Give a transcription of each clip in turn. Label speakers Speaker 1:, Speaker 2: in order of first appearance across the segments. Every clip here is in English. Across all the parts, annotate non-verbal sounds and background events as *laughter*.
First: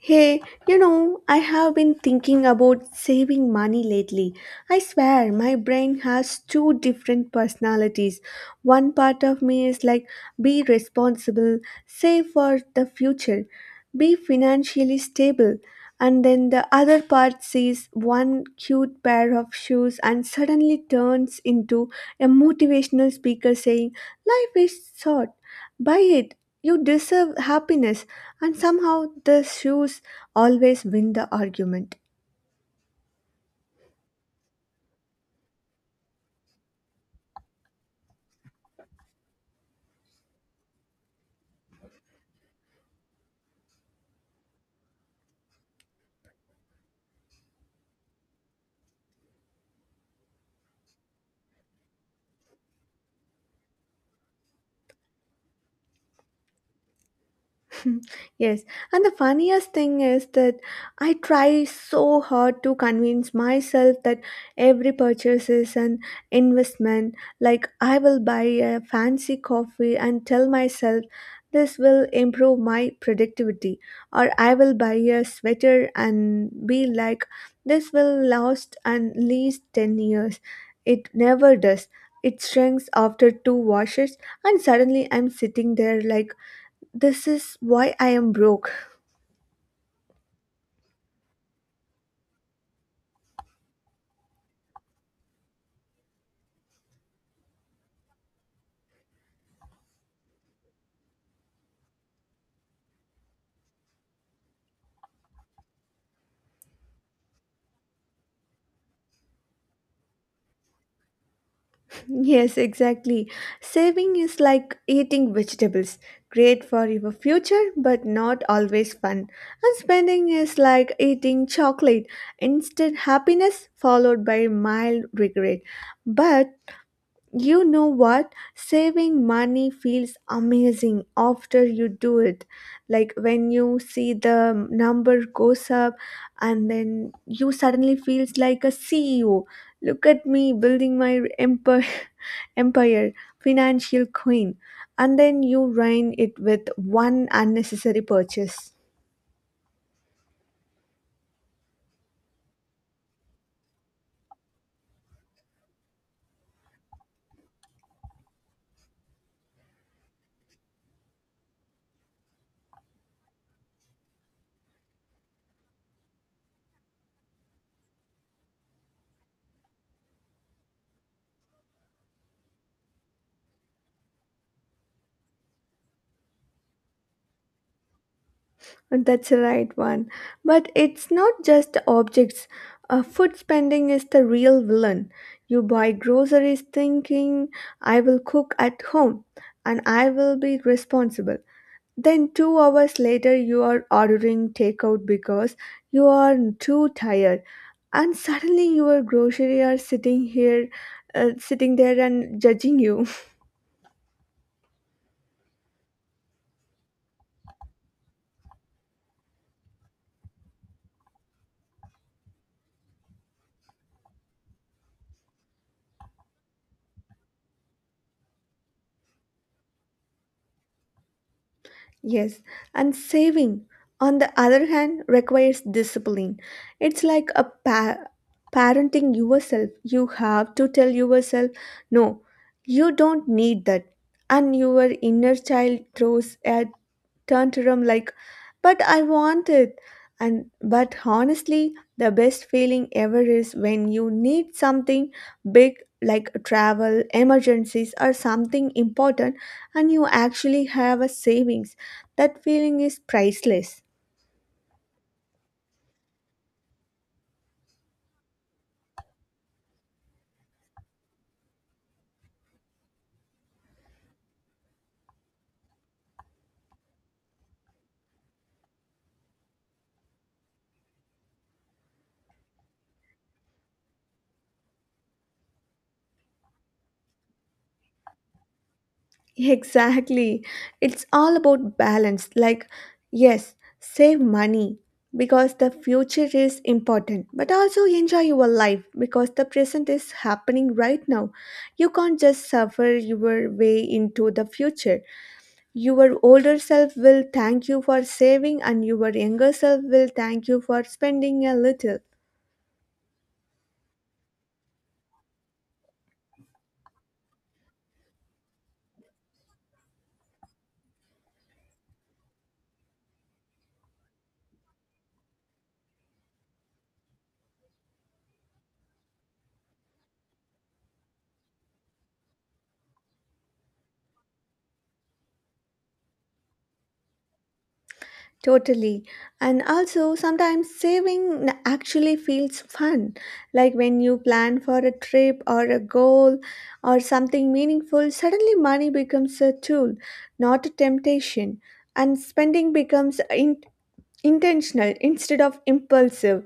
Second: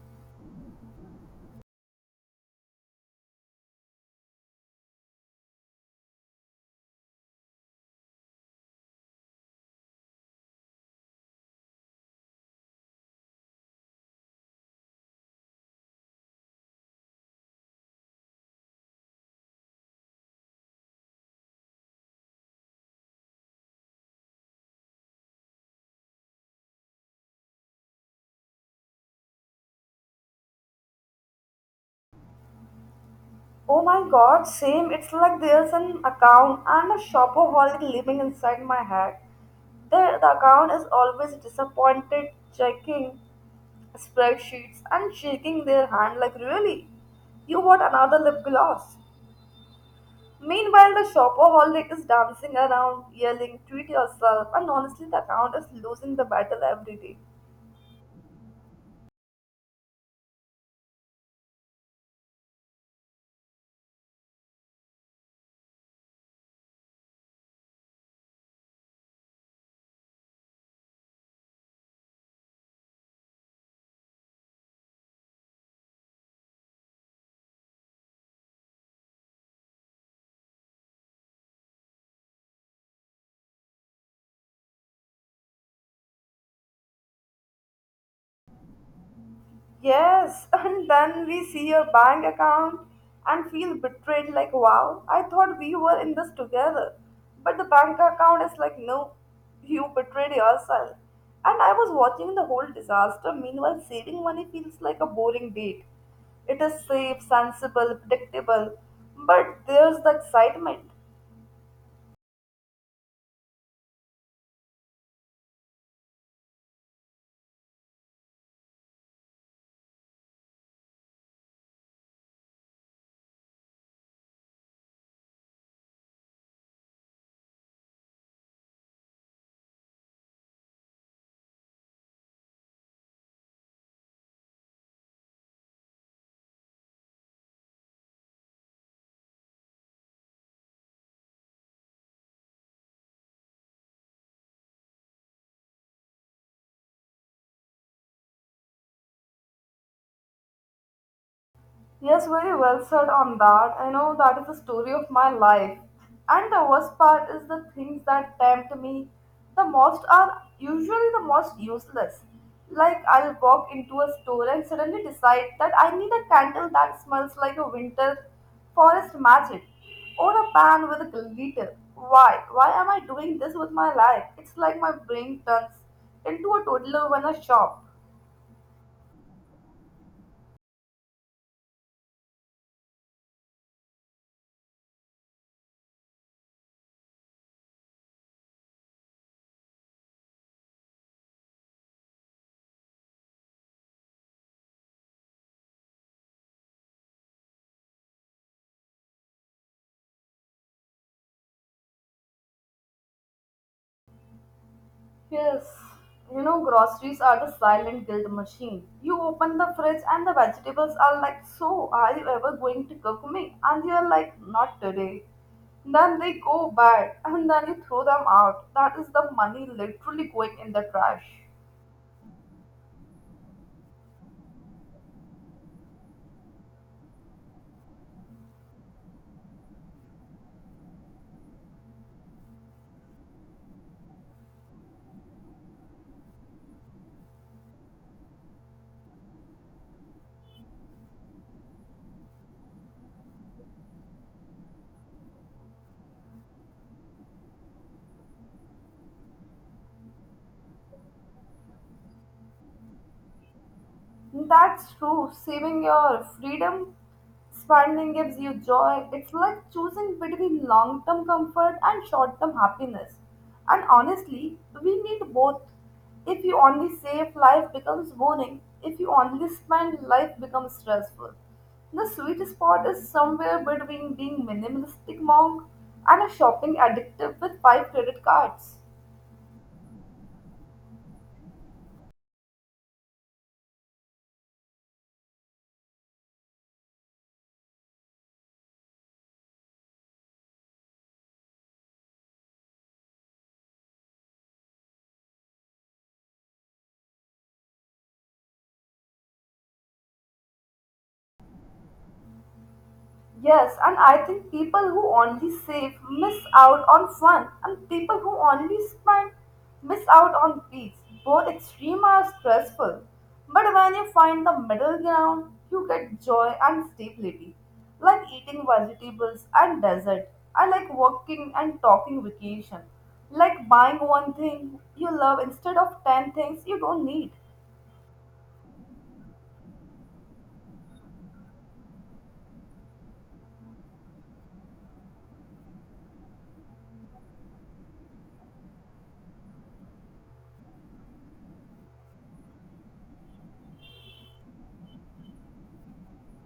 Speaker 1: Hey, you know, I have been thinking about saving money lately. I swear, my brain has two different personalities. One part of me is like, be responsible, save for the future, be financially stable. And then the other part sees one cute pair of shoes and suddenly turns into a motivational speaker saying, life is short, buy it, you deserve happiness, and somehow the shoes always win the argument.
Speaker 2: Oh my god, same. It's like there's an account and a shopaholic living inside my head. The account is always disappointed, checking spreadsheets and shaking their hand like, really? You want another lip gloss? Meanwhile, the shopaholic is dancing around, yelling, treat yourself, and honestly, the account is losing the battle every day.
Speaker 1: *laughs* Yes, and the funniest thing is that I try so hard to convince myself that every purchase is an investment. Like, I will buy a fancy coffee and tell myself this will improve my productivity, or I will buy a sweater and be like, this will last at least 10 years. It never does. It shrinks after two washes, and suddenly I'm sitting there like, this is why I am broke. *laughs*
Speaker 2: Yes, *laughs* and then we see your bank account and feel betrayed like, wow, I thought we were in this together. But the bank account is like, no, you betrayed yourself. And I was watching the whole disaster. Meanwhile, saving money feels like a boring date. It is safe, sensible, predictable, but there's the excitement.
Speaker 1: Yes, exactly. Saving is like eating vegetables. Great for your future, but not always fun. And spending is like eating chocolate. Instant happiness followed by mild regret. But you know what? Saving money feels amazing after you do it. Like when you see the number goes up and then you suddenly feels like a CEO. Look at me building my empire. *laughs* Empire, financial queen. And then you ruin it with one unnecessary purchase.
Speaker 2: Yes, very well said on that. I know that is the story of my life. And the worst part is the things that tempt me the most are usually the most useless. Like I'll walk into a store and suddenly decide that I need a candle that smells like a winter forest magic or a pan with a glitter. Why? Why am I doing this with my life? It's like my brain turns into a toddler when I shop.
Speaker 1: That's the right one. But it's not just objects. Food spending is the real villain. You buy groceries thinking, I will cook at home and I will be responsible. Then, 2 hours later, you are ordering takeout because you are too tired. And suddenly, your grocery are sitting here, sitting there and judging you.
Speaker 2: Yes, you know, groceries are the silent guilt machine. You open the fridge and the vegetables are like, so, are you ever going to cook me? And you're like, not today. Then they go bad and then you throw them out. That is the money literally going in the trash.
Speaker 1: Yes, and saving, on the other hand, requires discipline. It's like a parenting yourself. You have to tell yourself, no, you don't need that. And your inner child throws at tantrum like, but I want it. And but honestly, the best feeling ever is when you need something big, like travel emergencies or something important, and you actually have a savings. That feeling is priceless.
Speaker 2: That's true. Saving your freedom, spending gives you joy. It's like choosing between long term comfort and short term happiness. And honestly, we need both. If you only save, life becomes boring. If you only spend, life becomes stressful. The sweet spot is somewhere between being minimalistic monk and a shopping addictive with five credit cards.
Speaker 1: Exactly. It's all about balance. Like, yes, save money because the future is important, but also enjoy your life because the present is happening right now. You can't just suffer your way into the future. Your older self will thank you for saving, and your younger self will thank you for spending a little.
Speaker 2: Yes, and I think people who only save miss out on fun, and people who only spend miss out on peace. Both extreme are stressful, but when you find the middle ground, you get joy and stability, like eating vegetables and desert, I like walking and talking vacation, like buying one thing you love instead of ten things you don't need.
Speaker 1: Totally. And also, sometimes saving actually feels fun. Like when you plan for a trip or a goal or something meaningful, suddenly money becomes a tool, not a temptation. And spending becomes intentional instead of impulsive.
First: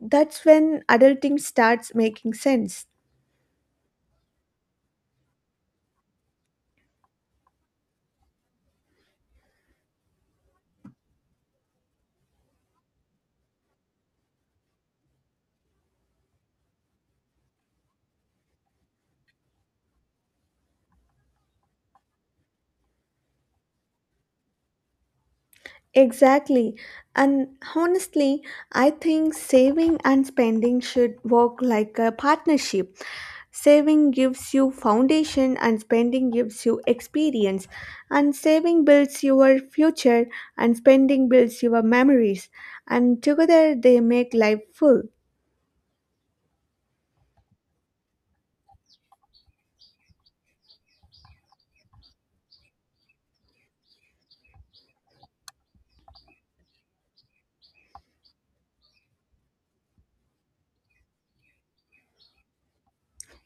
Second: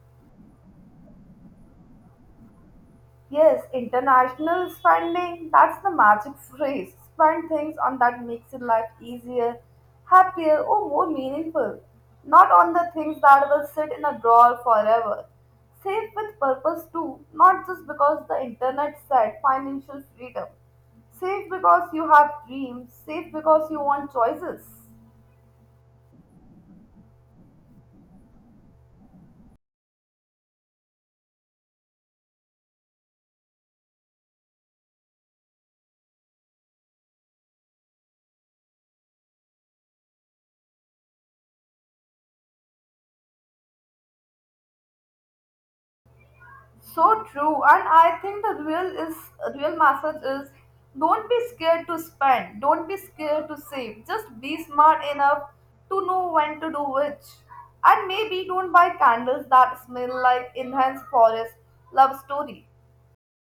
Speaker 1: That's when adulting starts making sense.
Speaker 2: Yes, international spending, that's the magic phrase. Spend things on that makes your life easier, happier, or more meaningful. Not on the things that will sit in a drawer forever. Save with purpose too, not just because the internet said financial freedom. Save because you have dreams, save because you want choices.
Speaker 1: Exactly. And honestly, I think saving and spending should work like a partnership. Saving gives you foundation and spending gives you experience. And saving builds your future and spending builds your memories. And together they make life full.
Speaker 2: So true, and I think the real message is don't be scared to spend, don't be scared to save. Just be smart enough to know when to do which. And maybe don't buy candles that smell like enhanced forest love story.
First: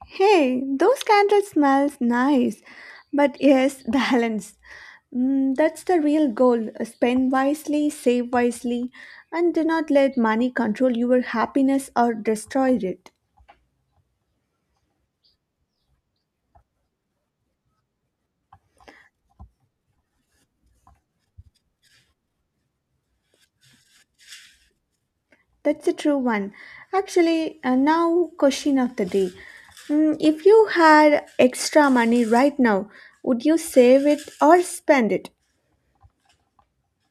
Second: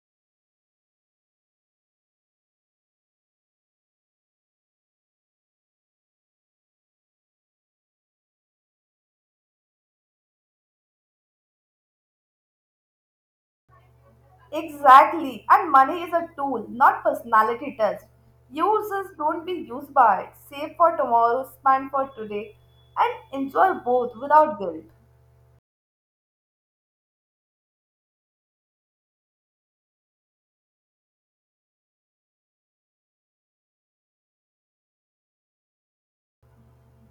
Speaker 1: Hey, those candles smells nice, but yes. *laughs* Balance. Mm, that's the real goal. Spend wisely, save wisely, and do not let money control your happiness or destroy it.
Speaker 2: Exactly. And money is a tool, not personality test. Uses don't be used by it. Save for tomorrow, spend for today, and enjoy both without guilt.
Speaker 1: That's the true one. Actually, now question of the day. Mm, if you had extra money right now, would you save it or spend it?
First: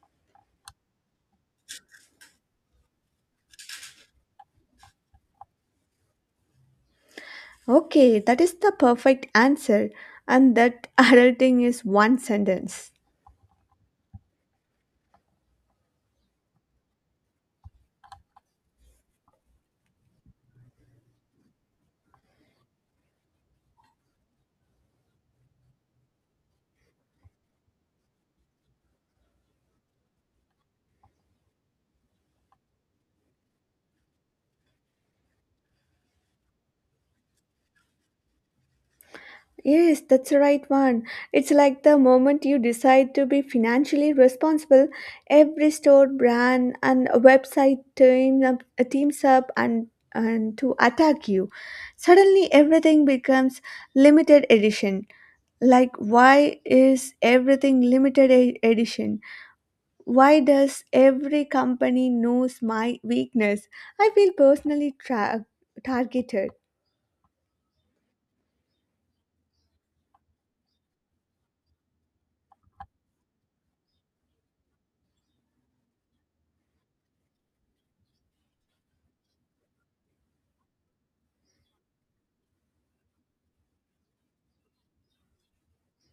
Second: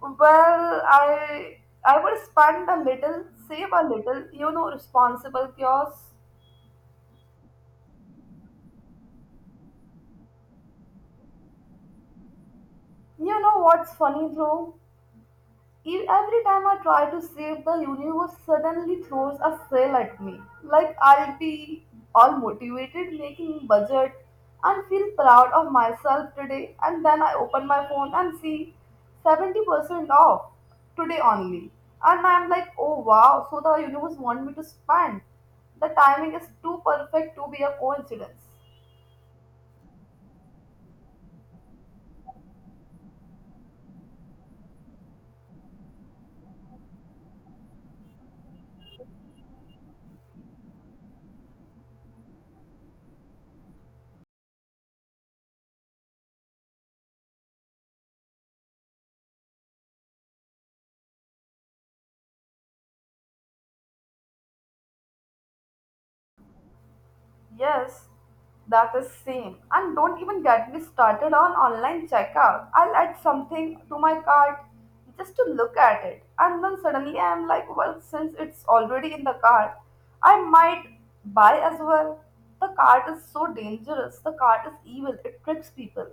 Speaker 2: Well, I would spend a little, save a little, you know, responsible chaos.
Speaker 1: Okay, that is the perfect answer, and that, *laughs* adulting is one sentence.
Speaker 2: You know what's funny though? Every time I try to save the universe, suddenly throws a sale at me. Like I'll be all motivated making budget and feel proud of myself today. And then I open my phone and see 70% off today only. And I'm like, oh wow, so the universe want me to spend. The timing is too perfect to be a coincidence.
Speaker 1: Yes, that's the right one. It's like the moment you decide to be financially responsible, every store, brand, and website teams up and to attack you. Suddenly, everything becomes limited edition. Like, why is everything edition? Why does every company knows my weakness? I feel targeted.
Speaker 2: Yes, that is same. And don't even get me started on online checkout. I'll add something to my cart just to look at it. And then suddenly I'm like, well, since it's already in the cart, I might buy as well. The cart is so dangerous. The cart is evil. It tricks people.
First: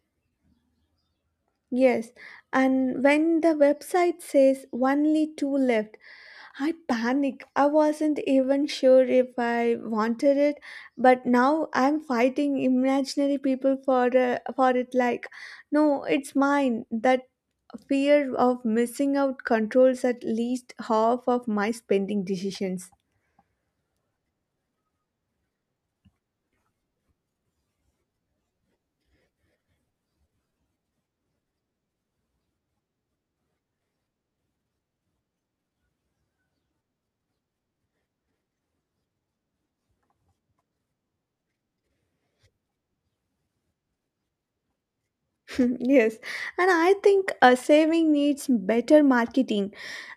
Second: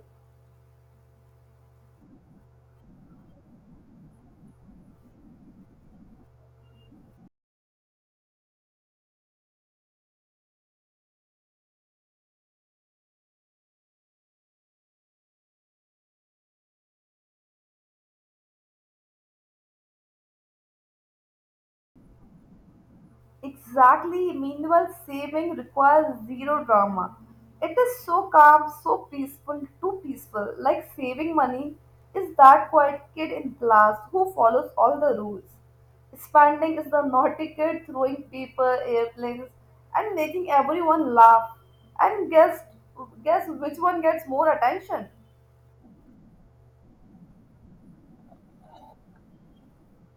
Speaker 1: Yes, and when the website says only two left, I panic. I wasn't even sure if I wanted it, but now I'm fighting imaginary people for it like, no, it's mine. That fear of missing out controls at least half of my spending decisions.
Speaker 2: Exactly. Meanwhile, saving requires zero drama. It is so calm, so peaceful, too peaceful. Like saving money is that quiet kid in class who follows all the rules. Spending is the naughty kid throwing paper, airplanes, and making everyone laugh. And guess which one gets more attention?
Speaker 1: *laughs* Yes, and I think a saving needs better marketing.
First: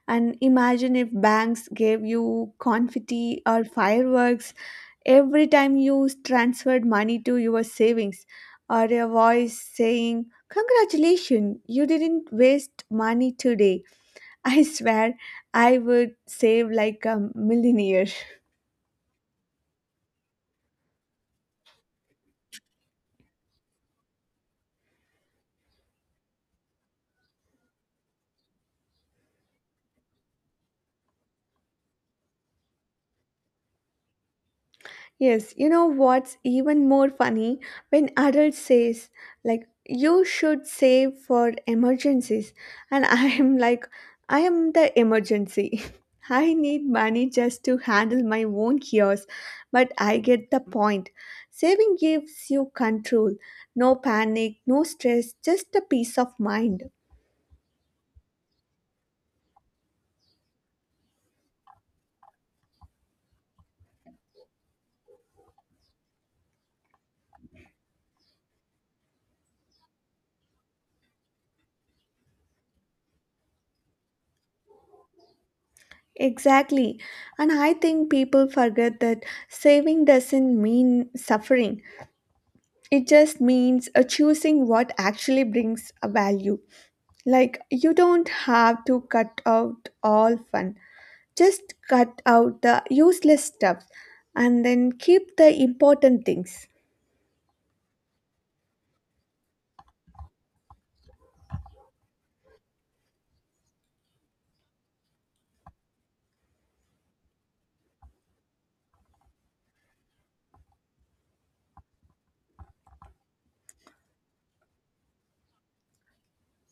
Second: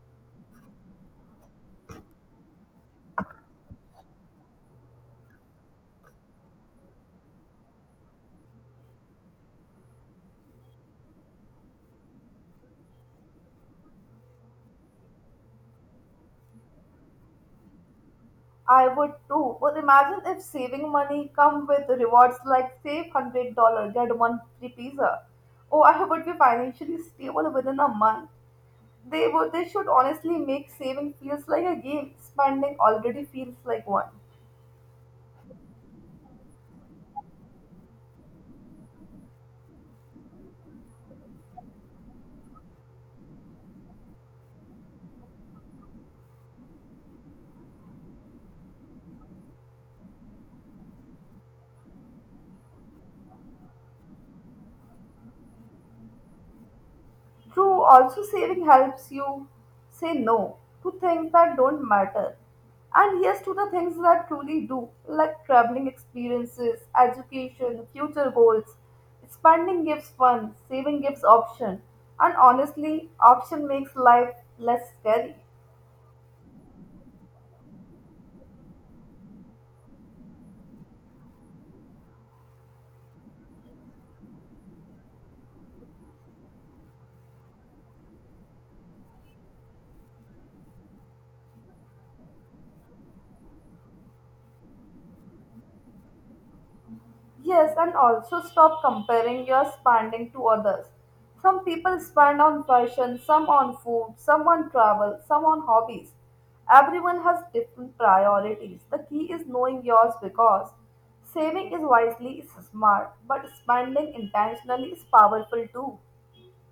Speaker 1: And imagine if banks gave you confetti or fireworks every time you transferred money to your savings, or a voice saying, congratulations, you didn't waste money today. *laughs* I swear I would save like a millionaire.
Speaker 2: I would too. But imagine if saving money come with rewards like save $100, get one free pizza. Oh, I would be financially stable within a month. They would. They should honestly make saving feels like a game. Spending already feels like one.
Speaker 1: Yes, you know what's even more funny when adults says like, you should save for emergencies. And *laughs* I am like, I am the emergency. *laughs* I need money just to handle my own chaos, but I get the point. Saving gives you control, no panic, no stress, just a peace of mind.
Speaker 2: True, also saving helps you say no to things that don't matter and yes to the things that truly do, like traveling experiences, education, future goals. Spending gives fun, saving gives option, and honestly, option makes life less scary.
Speaker 1: Exactly. And I think people forget that saving doesn't mean suffering. It just means choosing what actually brings a value. Like, you don't have to cut out all fun, just cut out the useless stuff and then keep the important things.
Speaker 2: Yes, and also stop comparing your spending to others. Some people spend on fashion, some on food, some on travel, some on hobbies. Everyone has different priorities. The key is knowing yours because saving is wisely is smart, but spending intentionally is powerful too.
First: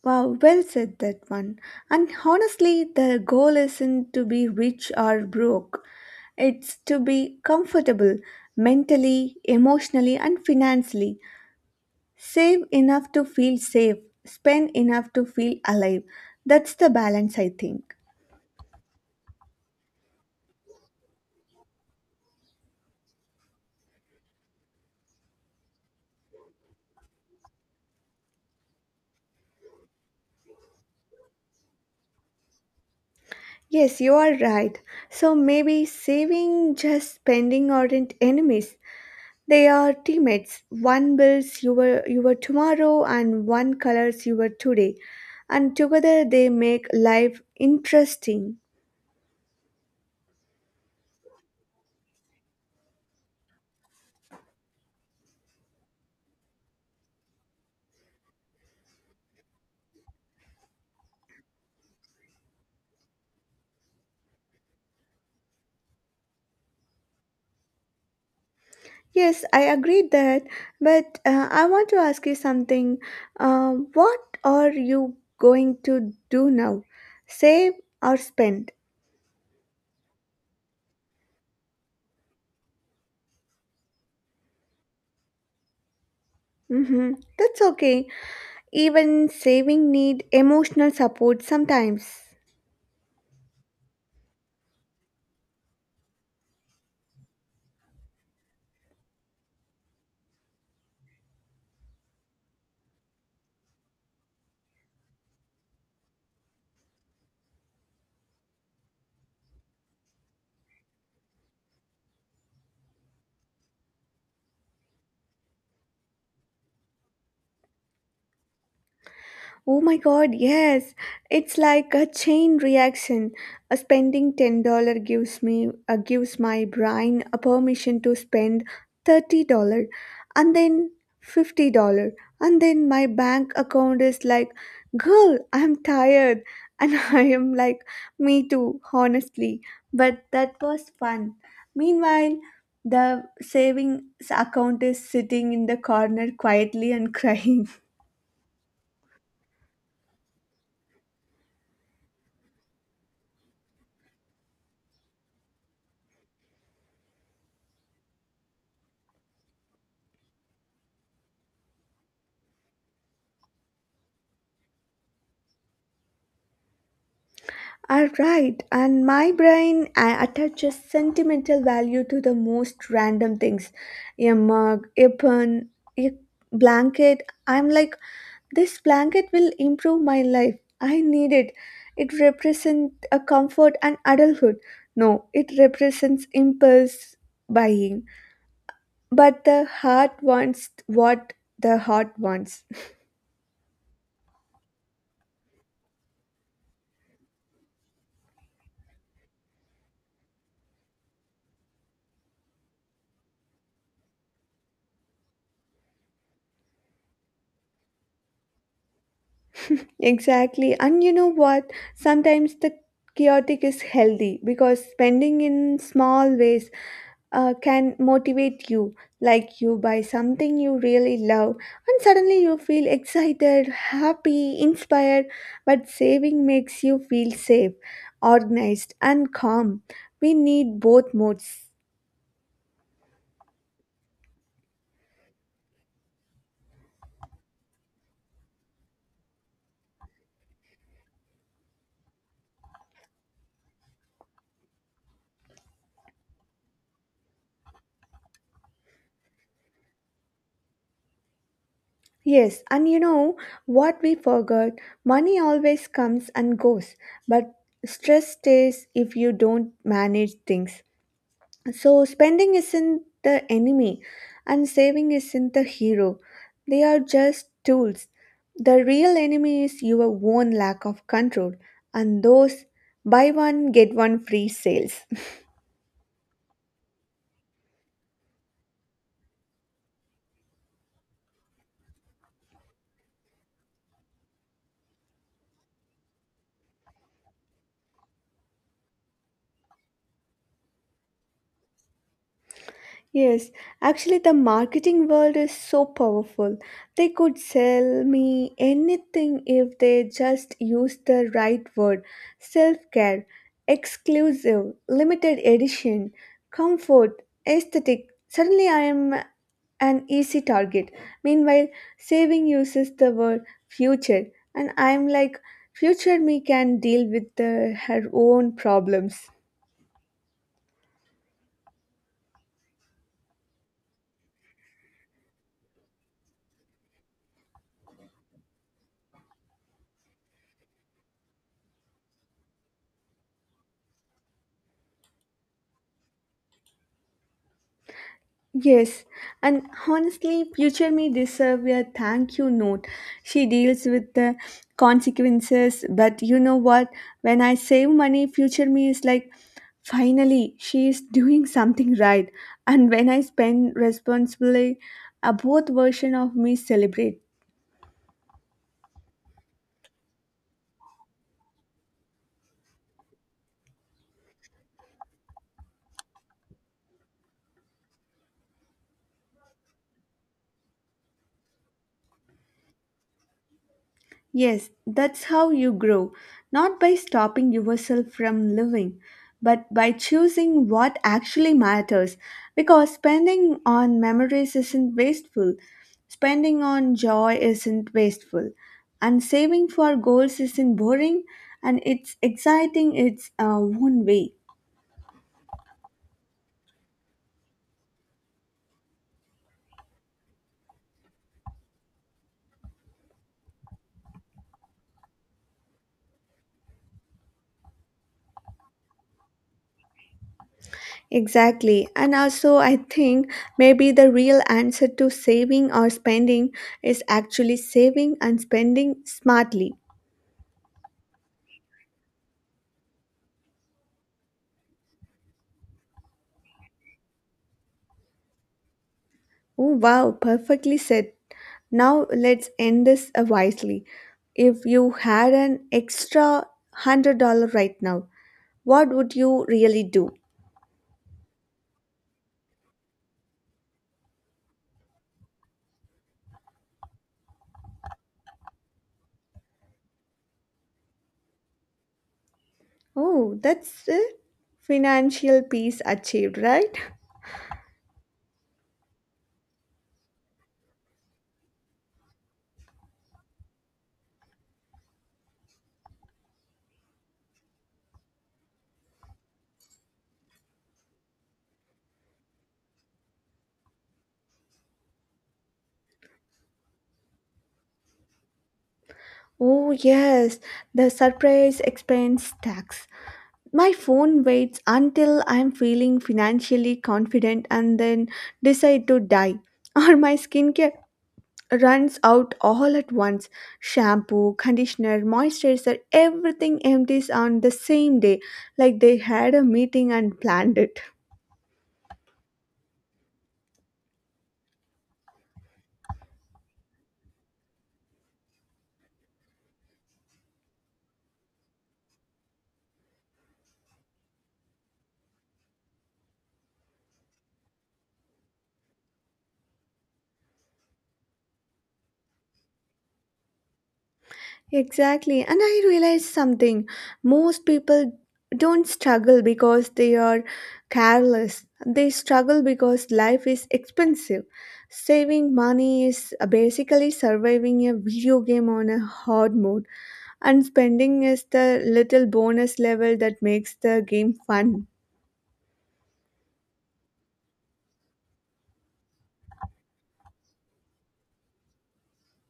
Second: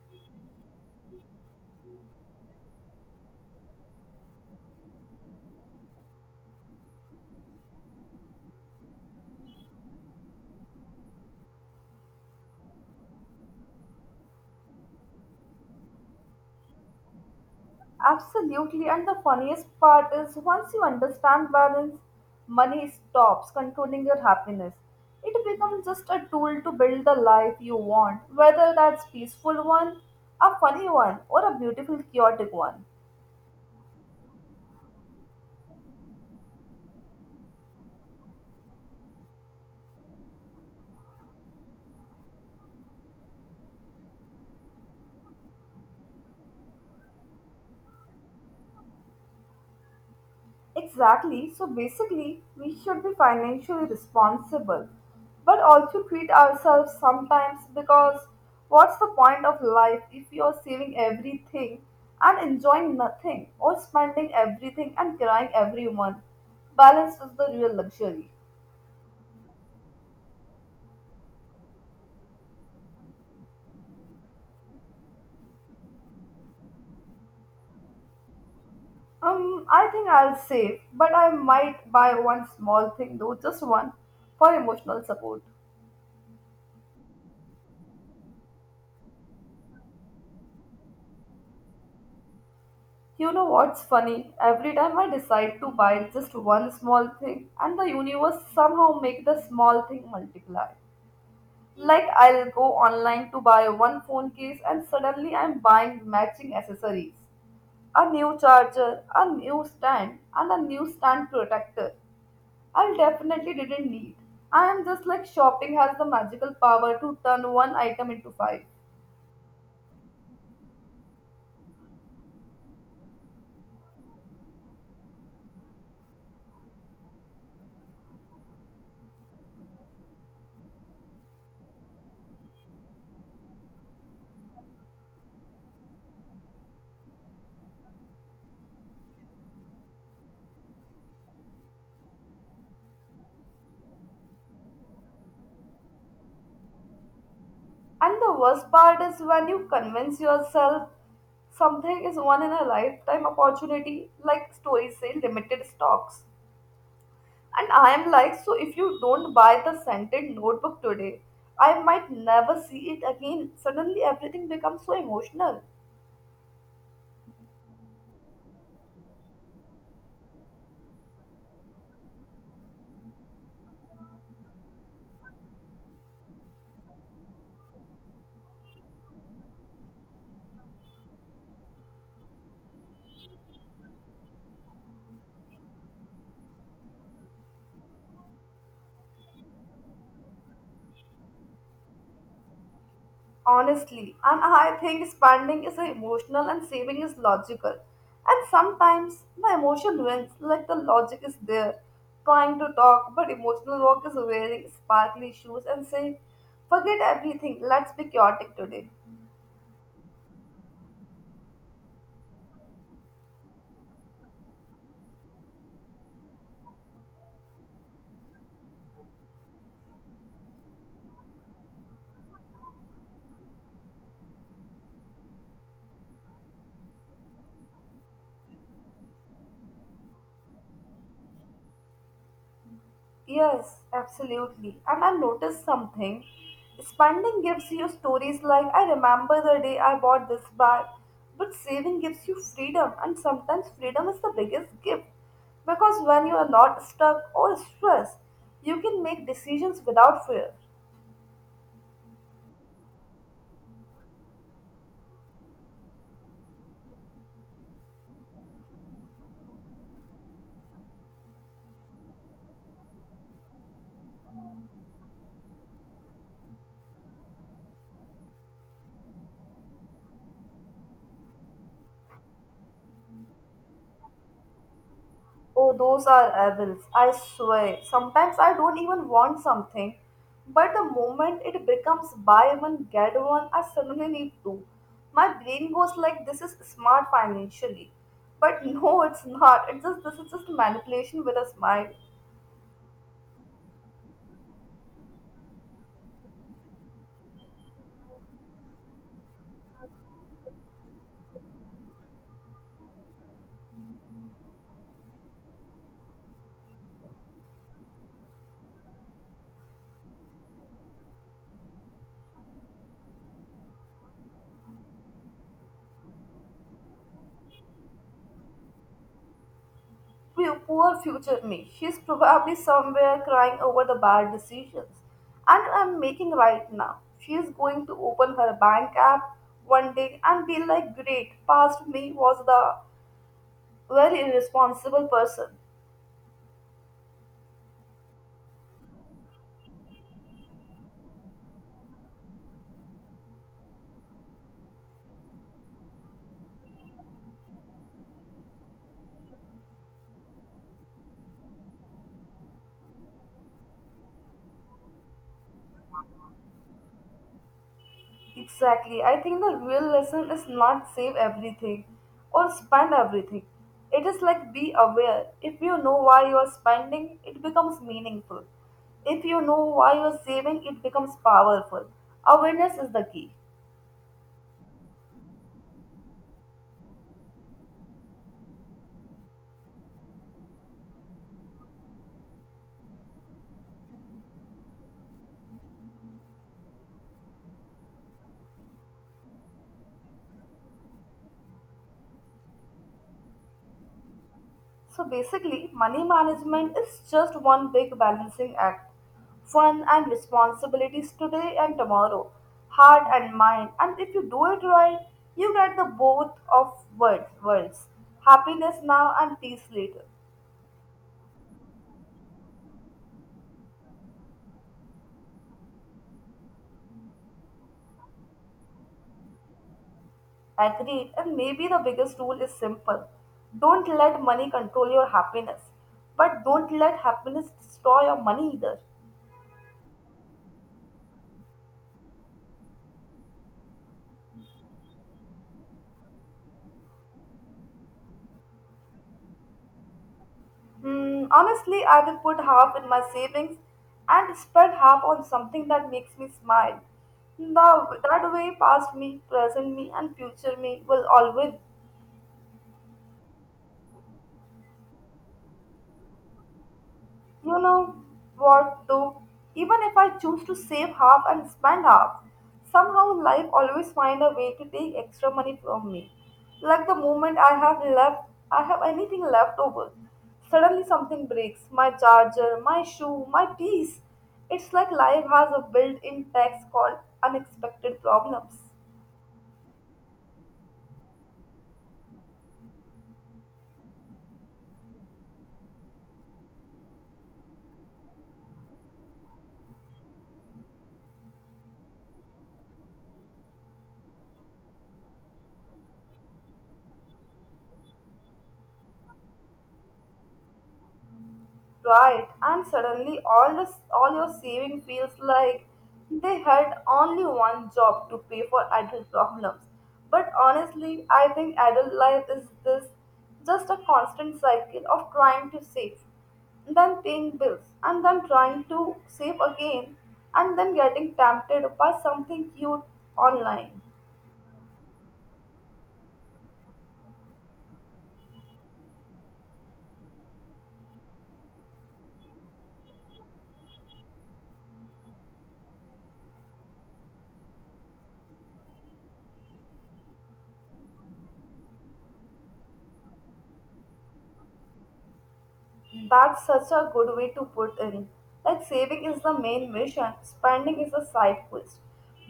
Speaker 1: Wow, well said that one. And honestly, the goal isn't to be rich or broke. It's to be comfortable mentally, emotionally, and financially. Save enough to feel safe, spend enough to feel alive. That's the balance, I think.
Speaker 2: Absolutely, and the funniest part is once you understand balance, money stops controlling your happiness. It becomes just a tool to build the life you want, whether that's peaceful one, a funny one, or a beautiful chaotic one.
Speaker 1: Yes, you are right. So maybe saving just spending aren't enemies. They are teammates. One builds your tomorrow and one colors your today. And together they make life interesting.
Speaker 2: Exactly. So basically, we should be financially responsible, but also treat ourselves sometimes because what's the point of life if you're saving everything and enjoying nothing or spending everything and crying everyone? Balance is the real luxury.
Speaker 1: Yes, I agree that, but I want to ask you something. What are you going to do now? Save or spend?
Speaker 2: I think I'll save, but I might buy one small thing though, just one, for emotional support.
Speaker 1: Mm-hmm. That's okay. Even saving need emotional support sometimes.
Speaker 2: You know what's funny? Every time I decide to buy just one small thing, and the universe somehow make the small thing multiply. Like I'll go online to buy one phone case, and suddenly I'm buying matching accessories, a new charger, a new stand, and a new stand protector. I definitely didn't need. I am just like shopping has the magical power to turn one item into five.
Speaker 1: Oh my god, yes. It's like a chain reaction. A spending $10 gives me gives my brain a permission to spend $30 and then $50, and then my bank account is like, "Girl, I'm tired." And *laughs* I am like, "Me too, honestly." But that was fun. Meanwhile, the savings account is sitting in the corner quietly and *laughs* crying.
Speaker 2: And the worst part is when you convince yourself something is one in a lifetime opportunity, like stories say limited stocks. And I am like, so if you don't buy the scented notebook today, I might never see it again. Suddenly everything becomes so emotional.
Speaker 1: Are right, and my brain attaches sentimental value to the most random things: a mug, a pen, a blanket. I'm like, this blanket will improve my life. I need it. It represents a comfort and adulthood. No, it represents impulse buying. But the heart wants what the heart wants.
Speaker 2: Honestly, and I think spending is emotional and saving is logical, and sometimes the emotion wins. Like the logic is there trying to talk, but emotional walk is wearing sparkly shoes and saying forget everything, let's be chaotic today.
Speaker 1: Exactly. And you know what? Sometimes the chaotic is healthy because spending in small ways can motivate you. Like you buy something you really love, and suddenly you feel excited, happy, inspired. But saving makes you feel safe, organized, and calm. We need both modes.
Speaker 2: Yes, absolutely. And I noticed something. Spending gives you stories like, I remember the day I bought this bag. But saving gives you freedom, and sometimes freedom is the biggest gift. Because when you are not stuck or stressed, you can make decisions without fear.
Speaker 1: Yes, and you know what we forgot? Money always comes and goes, but stress stays if you don't manage things. So, spending isn't the enemy, and saving isn't the hero. They are just tools. The real enemy is your own lack of control and those buy one, get one free sales.
Speaker 2: Oh, those are evils, I swear. Sometimes I don't even want something, but the moment it becomes buy one, get one, I suddenly need two. My brain goes like this is smart financially. But *laughs* no, it's not. It's just this is just manipulation with a smile.
Speaker 1: Yes, actually, the marketing world is so powerful. They could sell me anything if they just use the right word: self care, exclusive, limited edition, comfort, aesthetic. Suddenly, I am an easy target. Meanwhile, saving uses the word future, and I am like, future me can deal with her own problems.
Speaker 2: Poor future me. She's probably somewhere crying over the bad decisions. And I'm making right now. She's going to open her bank app one day and be like, great, past me was the very irresponsible person.
Speaker 1: Yes, and honestly, future me deserve a thank you note. She deals with the consequences, but you know what? When I save money, future me is like, finally, she is doing something right. And when I spend responsibly, a both version of me celebrate.
Speaker 2: Exactly. I think the real lesson is not save everything or spend everything. It is like be aware. If you know why you are spending, it becomes meaningful. If you know why you are saving, it becomes powerful. Awareness is the key.
Speaker 1: Yes, that's how you grow, not by stopping yourself from living, but by choosing what actually matters. Because spending on memories isn't wasteful, spending on joy isn't wasteful, and saving for goals isn't boring and it's exciting its own way.
Speaker 2: So basically, money management is just one big balancing act. Fun and responsibilities today and tomorrow, heart and mind. And if you do it right, you get the both of worlds. Happiness now and peace later.
Speaker 1: Exactly, and also I think maybe the real answer to saving or spending is actually saving and spending smartly.
Speaker 2: Agreed. And maybe the biggest rule is simple. Don't let money control your happiness. But don't let happiness destroy your money either.
Speaker 1: Oh, wow, perfectly said. Now let's end this wisely. If you had an extra $100 right now, what would you really do?
Speaker 2: Hmm, honestly, I will put half in my savings and spread half on something that makes me smile. The, that way, past me, present me, and future me will always.
Speaker 1: Oh, that's it. Financial peace achieved, right?
Speaker 2: You know what, though? Even if I choose to save half and spend half, somehow life always find a way to take extra money from me. Like the moment I have left, I have anything left over. Suddenly something breaks. My charger, my shoe, my piece. It's like life has a built-in tax called unexpected problems.
Speaker 1: Oh, yes, the surprise expense tax. My phone waits until I'm feeling financially confident and then decide to die. *laughs* Or my skincare runs out all at once. Shampoo, conditioner, moisturizer, everything empties on the same day, like they had a meeting and planned it.
Speaker 2: Right, and suddenly all your saving feels like they had only one job to pay for adult problems. But honestly, I think adult life is this just a constant cycle of trying to save, then paying bills, and then trying to save again, and then getting tempted by something cute online.
Speaker 1: Exactly, and I realized something. Most people don't struggle because they are careless, they struggle because life is expensive. Saving money is basically surviving a video game on a hard mode, and spending is the little bonus level that makes the game fun.
Speaker 2: That's such a good way to put in. Like saving is the main mission, spending is a side quest.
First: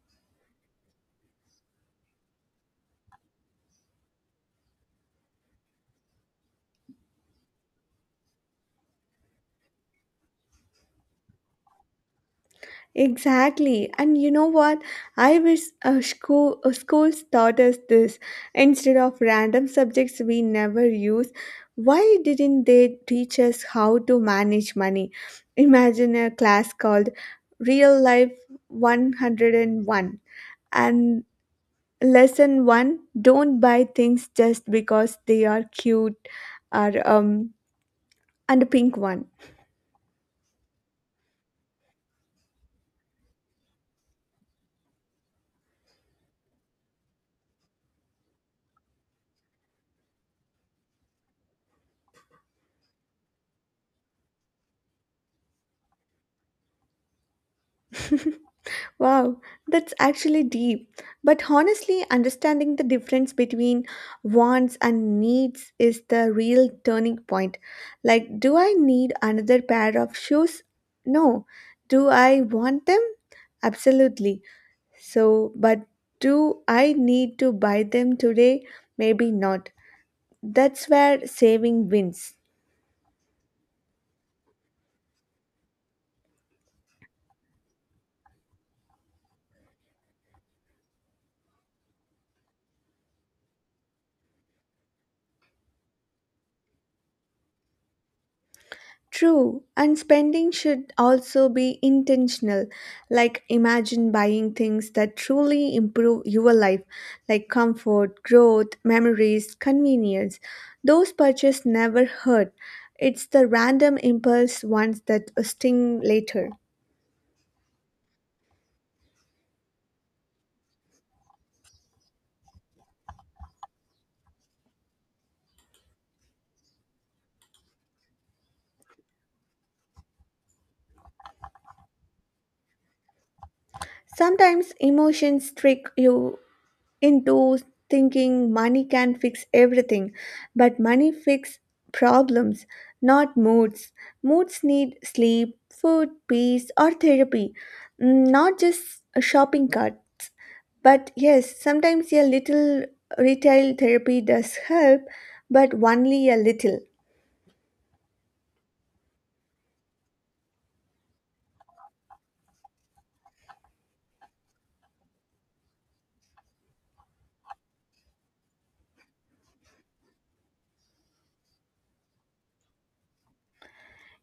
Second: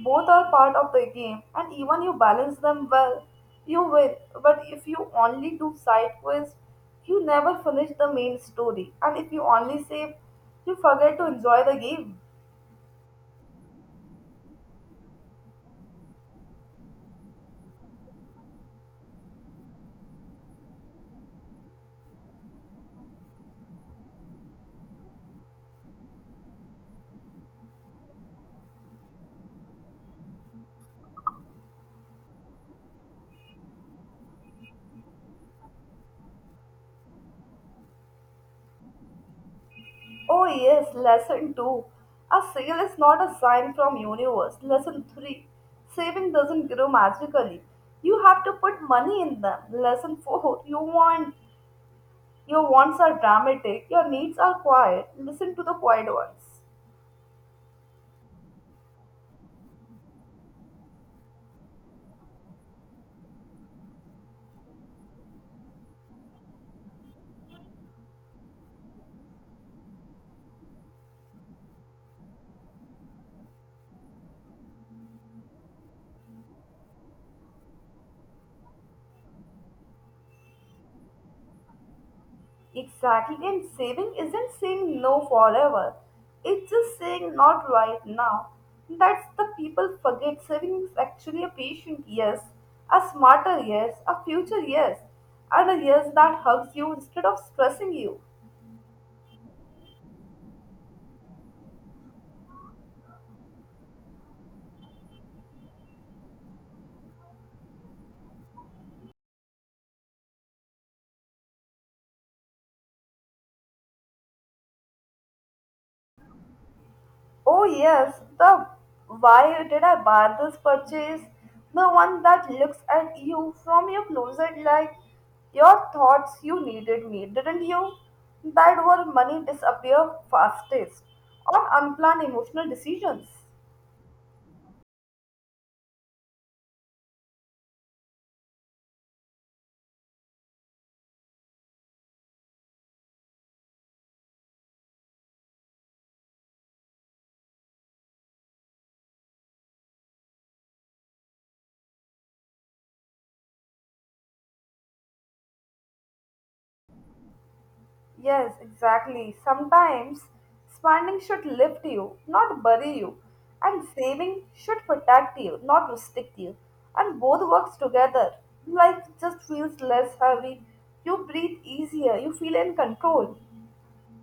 Speaker 2: Both are part of the game, and even you balance them well, you win. But if you only do side quests, you never finish the main story. And if you only save, you forget to enjoy the game.
Speaker 1: Exactly. And you know what? I wish schools taught us this instead of random subjects we never use. Why didn't they teach us how to manage money? Imagine a class called Real Life 101, and Lesson 1, don't buy things just because they are cute or and a pink one.
Speaker 2: Oh yes, lesson 2. A sale is not a sign from universe. Lesson 3. Saving doesn't grow magically. You have to put money in them. Lesson 4. Your wants are dramatic, your needs are quiet. Listen to the quiet ones.
Speaker 1: Wow, that's actually deep. But honestly, understanding the difference between wants and needs is the real turning point. Like, do I need another pair of shoes? No. Do I want them? Absolutely. So, but do I need to buy them today? Maybe not. That's where saving wins.
Speaker 2: Exactly, and saving isn't saying no forever. It's just saying not right now. That's the people forget. Saving is actually a patient yes, a smarter yes, a future yes, and a yes that hugs you instead of stressing you.
Speaker 1: True, and spending should also be intentional. Like, imagine buying things that truly improve your life, like comfort, growth, memories, convenience. Those purchases never hurt. It's the random impulse ones that sting later.
Speaker 2: Oh yes, the why did I buy this purchase? The one that looks at you from your closet like your thoughts you needed me, didn't you? That where money disappear fastest on unplanned emotional decisions.
Speaker 1: Sometimes emotions trick you into thinking money can fix everything, but money fix problems, not moods. Moods need sleep, food, peace, or therapy. Mm, not just shopping carts. But yes, sometimes a little retail therapy does help, but only a little.
Speaker 2: Yes, exactly. Sometimes spending should lift you, not bury you. And saving should protect you, not restrict you. And both works together. Life just feels less heavy. You breathe easier. You feel in control.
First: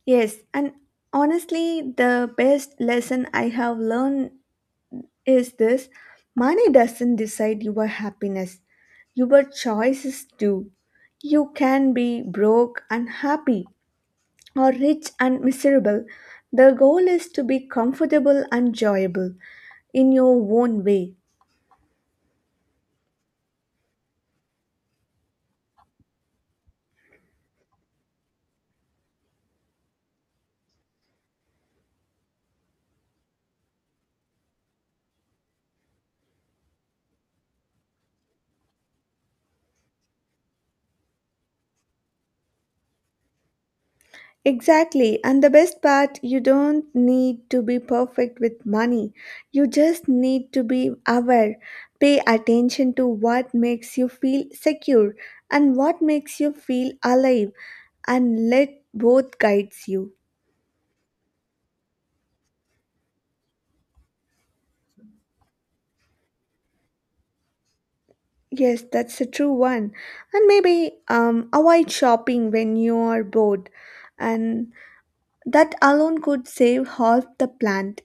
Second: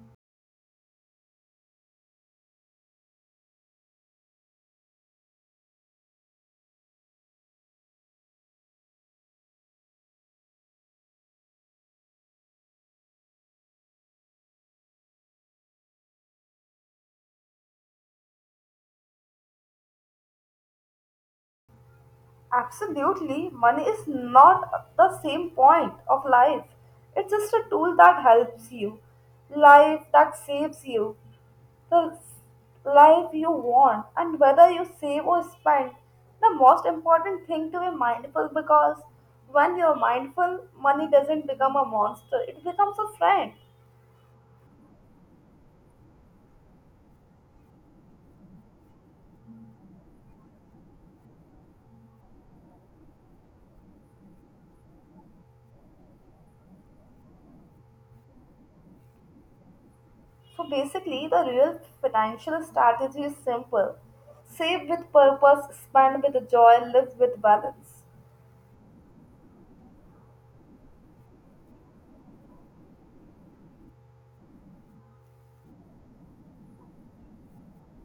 Speaker 1: Yes, and honestly, the best lesson I have learned is this: money doesn't decide your happiness. Your choices do. You can be broke and happy, or rich and miserable. The goal is to be comfortable and enjoyable in your own way.
Speaker 2: Absolutely, money is not the same point of life. It's just a tool that helps you, life that saves you, the life you want, and whether you save or spend. The most important thing to be mindful because when you're mindful, money doesn't become a monster, it becomes a friend.
Speaker 1: Exactly. And the best part, you don't need to be perfect with money. You just need to be aware, pay attention to what makes you feel secure and what makes you feel alive, and let both guides you.
Speaker 2: So basically, the real financial strategy is simple, save with purpose, spend with joy, live with balance.
Speaker 1: Yes, that's a true one. And maybe avoid shopping when you are bored. And that alone could save half the plant.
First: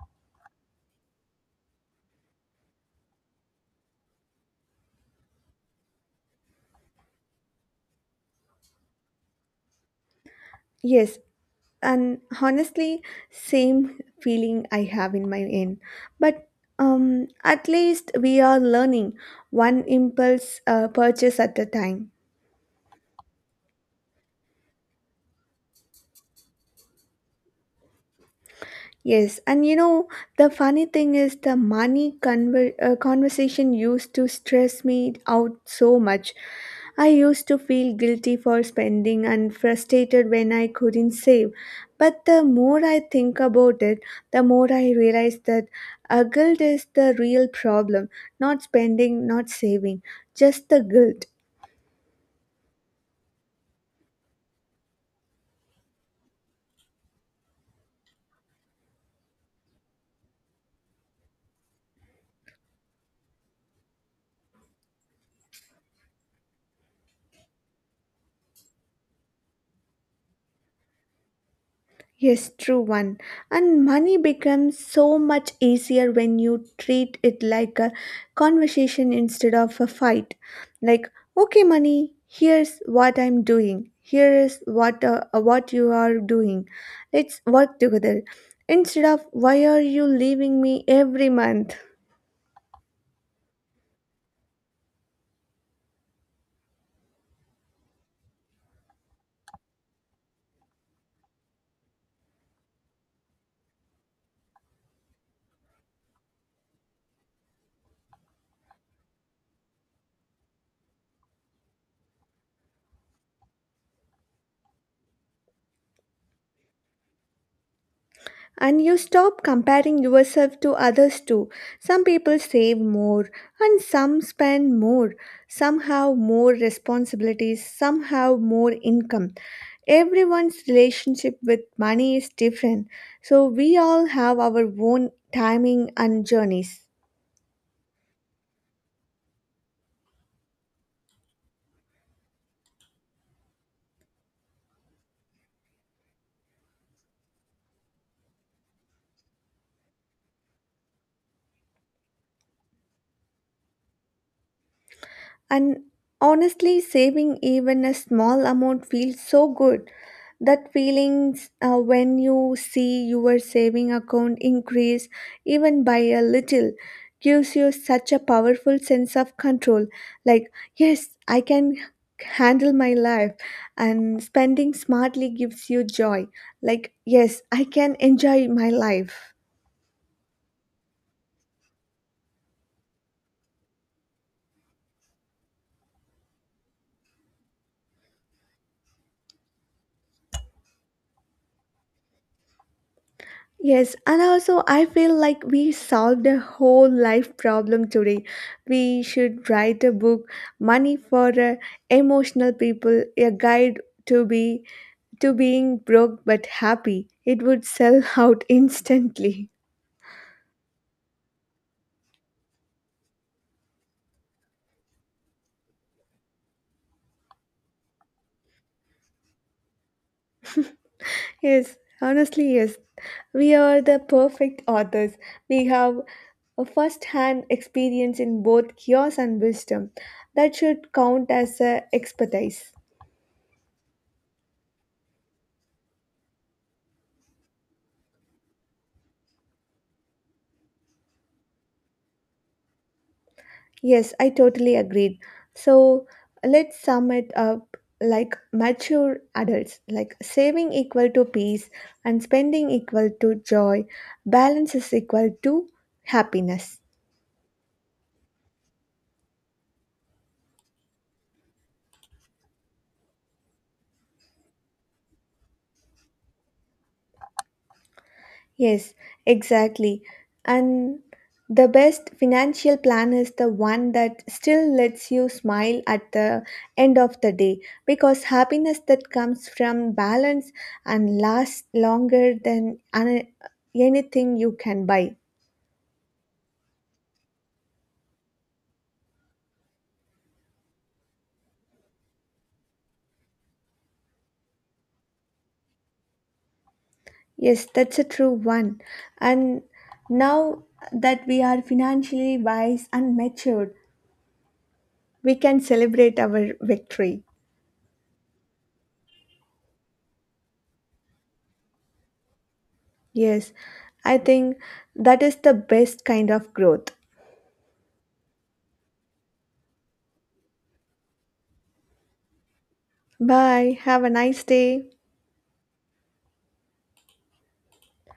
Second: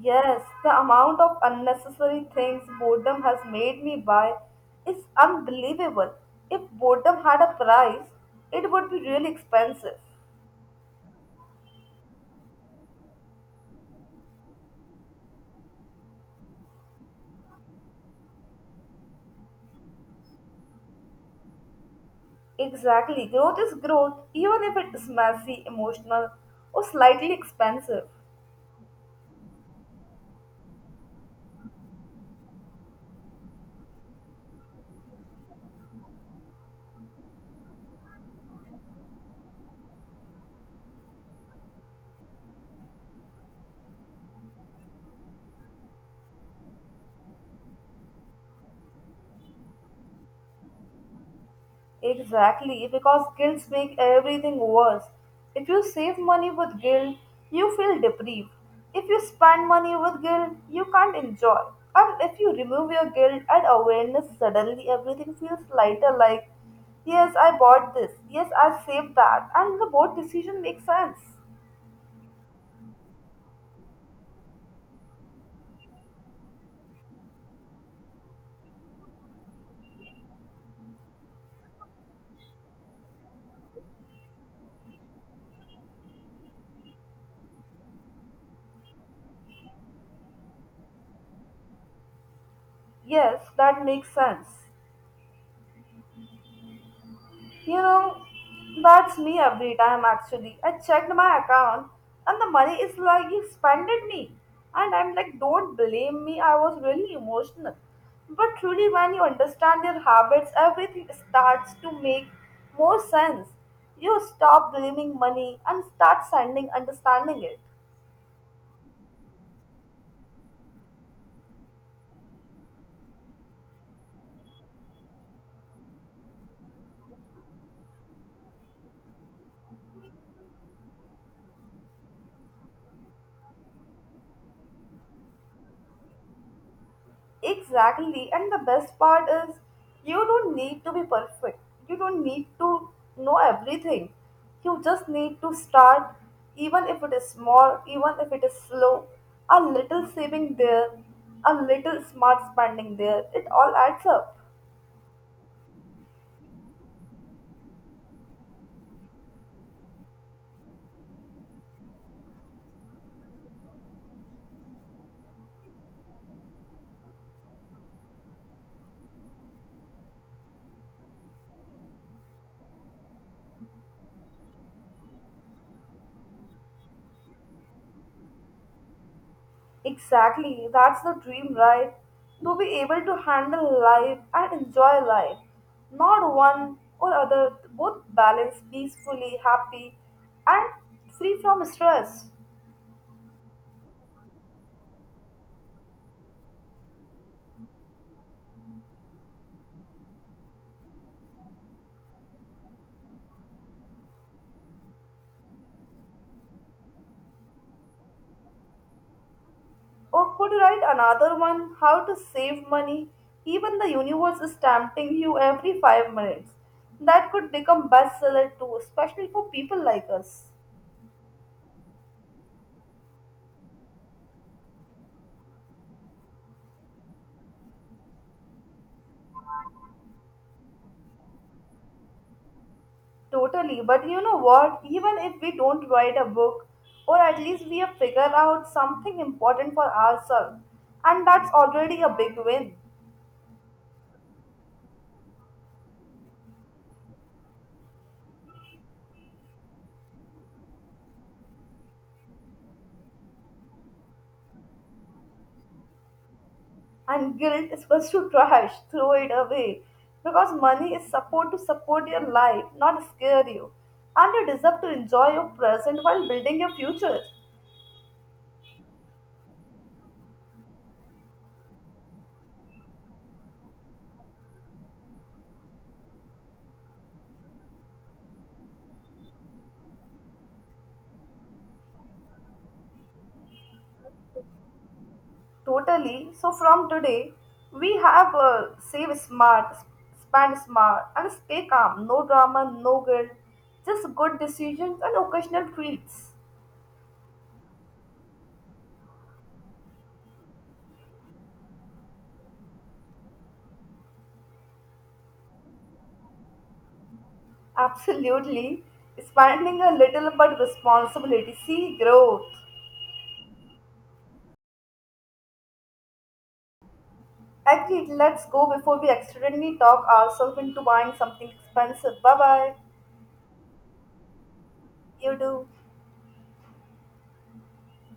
Speaker 2: Yes, the amount of unnecessary things boredom has made me buy is unbelievable. If boredom had a price, it would be really expensive.
Speaker 1: Yes, and honestly, same feeling I have in my end, but at least we are learning one impulse purchase at a time.
Speaker 2: Exactly, growth is growth, even if it is messy, emotional, or slightly expensive.
Speaker 1: Yes, and you know, the funny thing is, the conversation used to stress me out so much. I used to feel guilty for spending and frustrated when I couldn't save. But the more I think about it, the more I realize that a guilt is the real problem, not spending, not saving, just the guilt.
Speaker 2: Exactly, because guilt makes everything worse. If you save money with guilt, you feel deprived. If you spend money with guilt, you can't enjoy. And if you remove your guilt and awareness, suddenly everything feels lighter. Like, yes, I bought this, yes, I saved that, and the both decision makes sense.
Speaker 1: Yes, true one. And money becomes so much easier when you treat it like a conversation instead of a fight. Like, okay, money, here's what I'm doing. Here is what you are doing. Let's work together. Instead of, why are you leaving me every month?
Speaker 2: Yes, that makes sense. You know, that's me every time actually. I checked my account and the money is like, you spended me. And I'm like, don't blame me, I was really emotional. But truly, when you understand your habits, everything starts to make more sense. You stop blaming money and start sending understanding it.
Speaker 1: And you stop comparing yourself to others too. Some people save more and some spend more. Some have more responsibilities, some have more income. Everyone's relationship with money is different, so we all have our own timing and journeys.
Speaker 2: Exactly, and the best part is you don't need to be perfect. You don't need to know everything. You just need to start, even if it is small, even if it is slow. A little saving there, a little smart spending there, it all adds up.
Speaker 1: And honestly, saving even a small amount feels so good. That feelings when you see your saving account increase even by a little gives you such a powerful sense of control. Like, yes, I can handle my life, and spending smartly gives you joy. Like, yes, I can enjoy my life.
Speaker 2: Exactly, that's the dream, right? To be able to handle life and enjoy life. Not one or other, both balanced, peacefully, happy, and free from stress.
Speaker 1: Yes, and also I feel like we solved a whole life problem today. We should write a book, money for emotional people, a guide to be to being broke but happy. It would sell *laughs* out instantly.
Speaker 2: Or could you write another one? How to save money? Even the universe is tempting you every 5 minutes. That could become bestseller too, especially for people like us.
Speaker 1: Yes, honestly, yes. We are the perfect authors. We have a first-hand experience in both chaos and wisdom. That should count as expertise.
Speaker 2: Totally, but you know what? Even if we don't write a book, or at least we have figured out something important for ourselves, and that's already a big win.
Speaker 1: Yes, I totally agreed. So let's sum it up like mature adults, like saving equal to peace and spending equal to joy, balance is equal to happiness.
Speaker 2: And guilt is equals to trash, throw it away, because money is supposed to support your life, not scare you, and you deserve to enjoy your present while building your future.
Speaker 1: Yes, exactly. And the best financial plan is the one that still lets you smile at the end of the day, because happiness that comes from balance and lasts longer than anything you can buy.
Speaker 2: Totally, so from today we have save smart, spend smart, and stay calm. No drama, no guilt, just good decisions and occasional treats.
Speaker 1: Yes, that's a true one. And now that we are financially wise and matured, we can celebrate our victory.
Speaker 2: Absolutely, spending a little but responsibility see growth.
Speaker 1: Yes, I think that is the best kind of growth.
Speaker 2: Agreed, let's go before we accidentally talk ourselves into buying something expensive. Bye bye.
Speaker 1: Bye. Have a nice day.
Speaker 2: You do.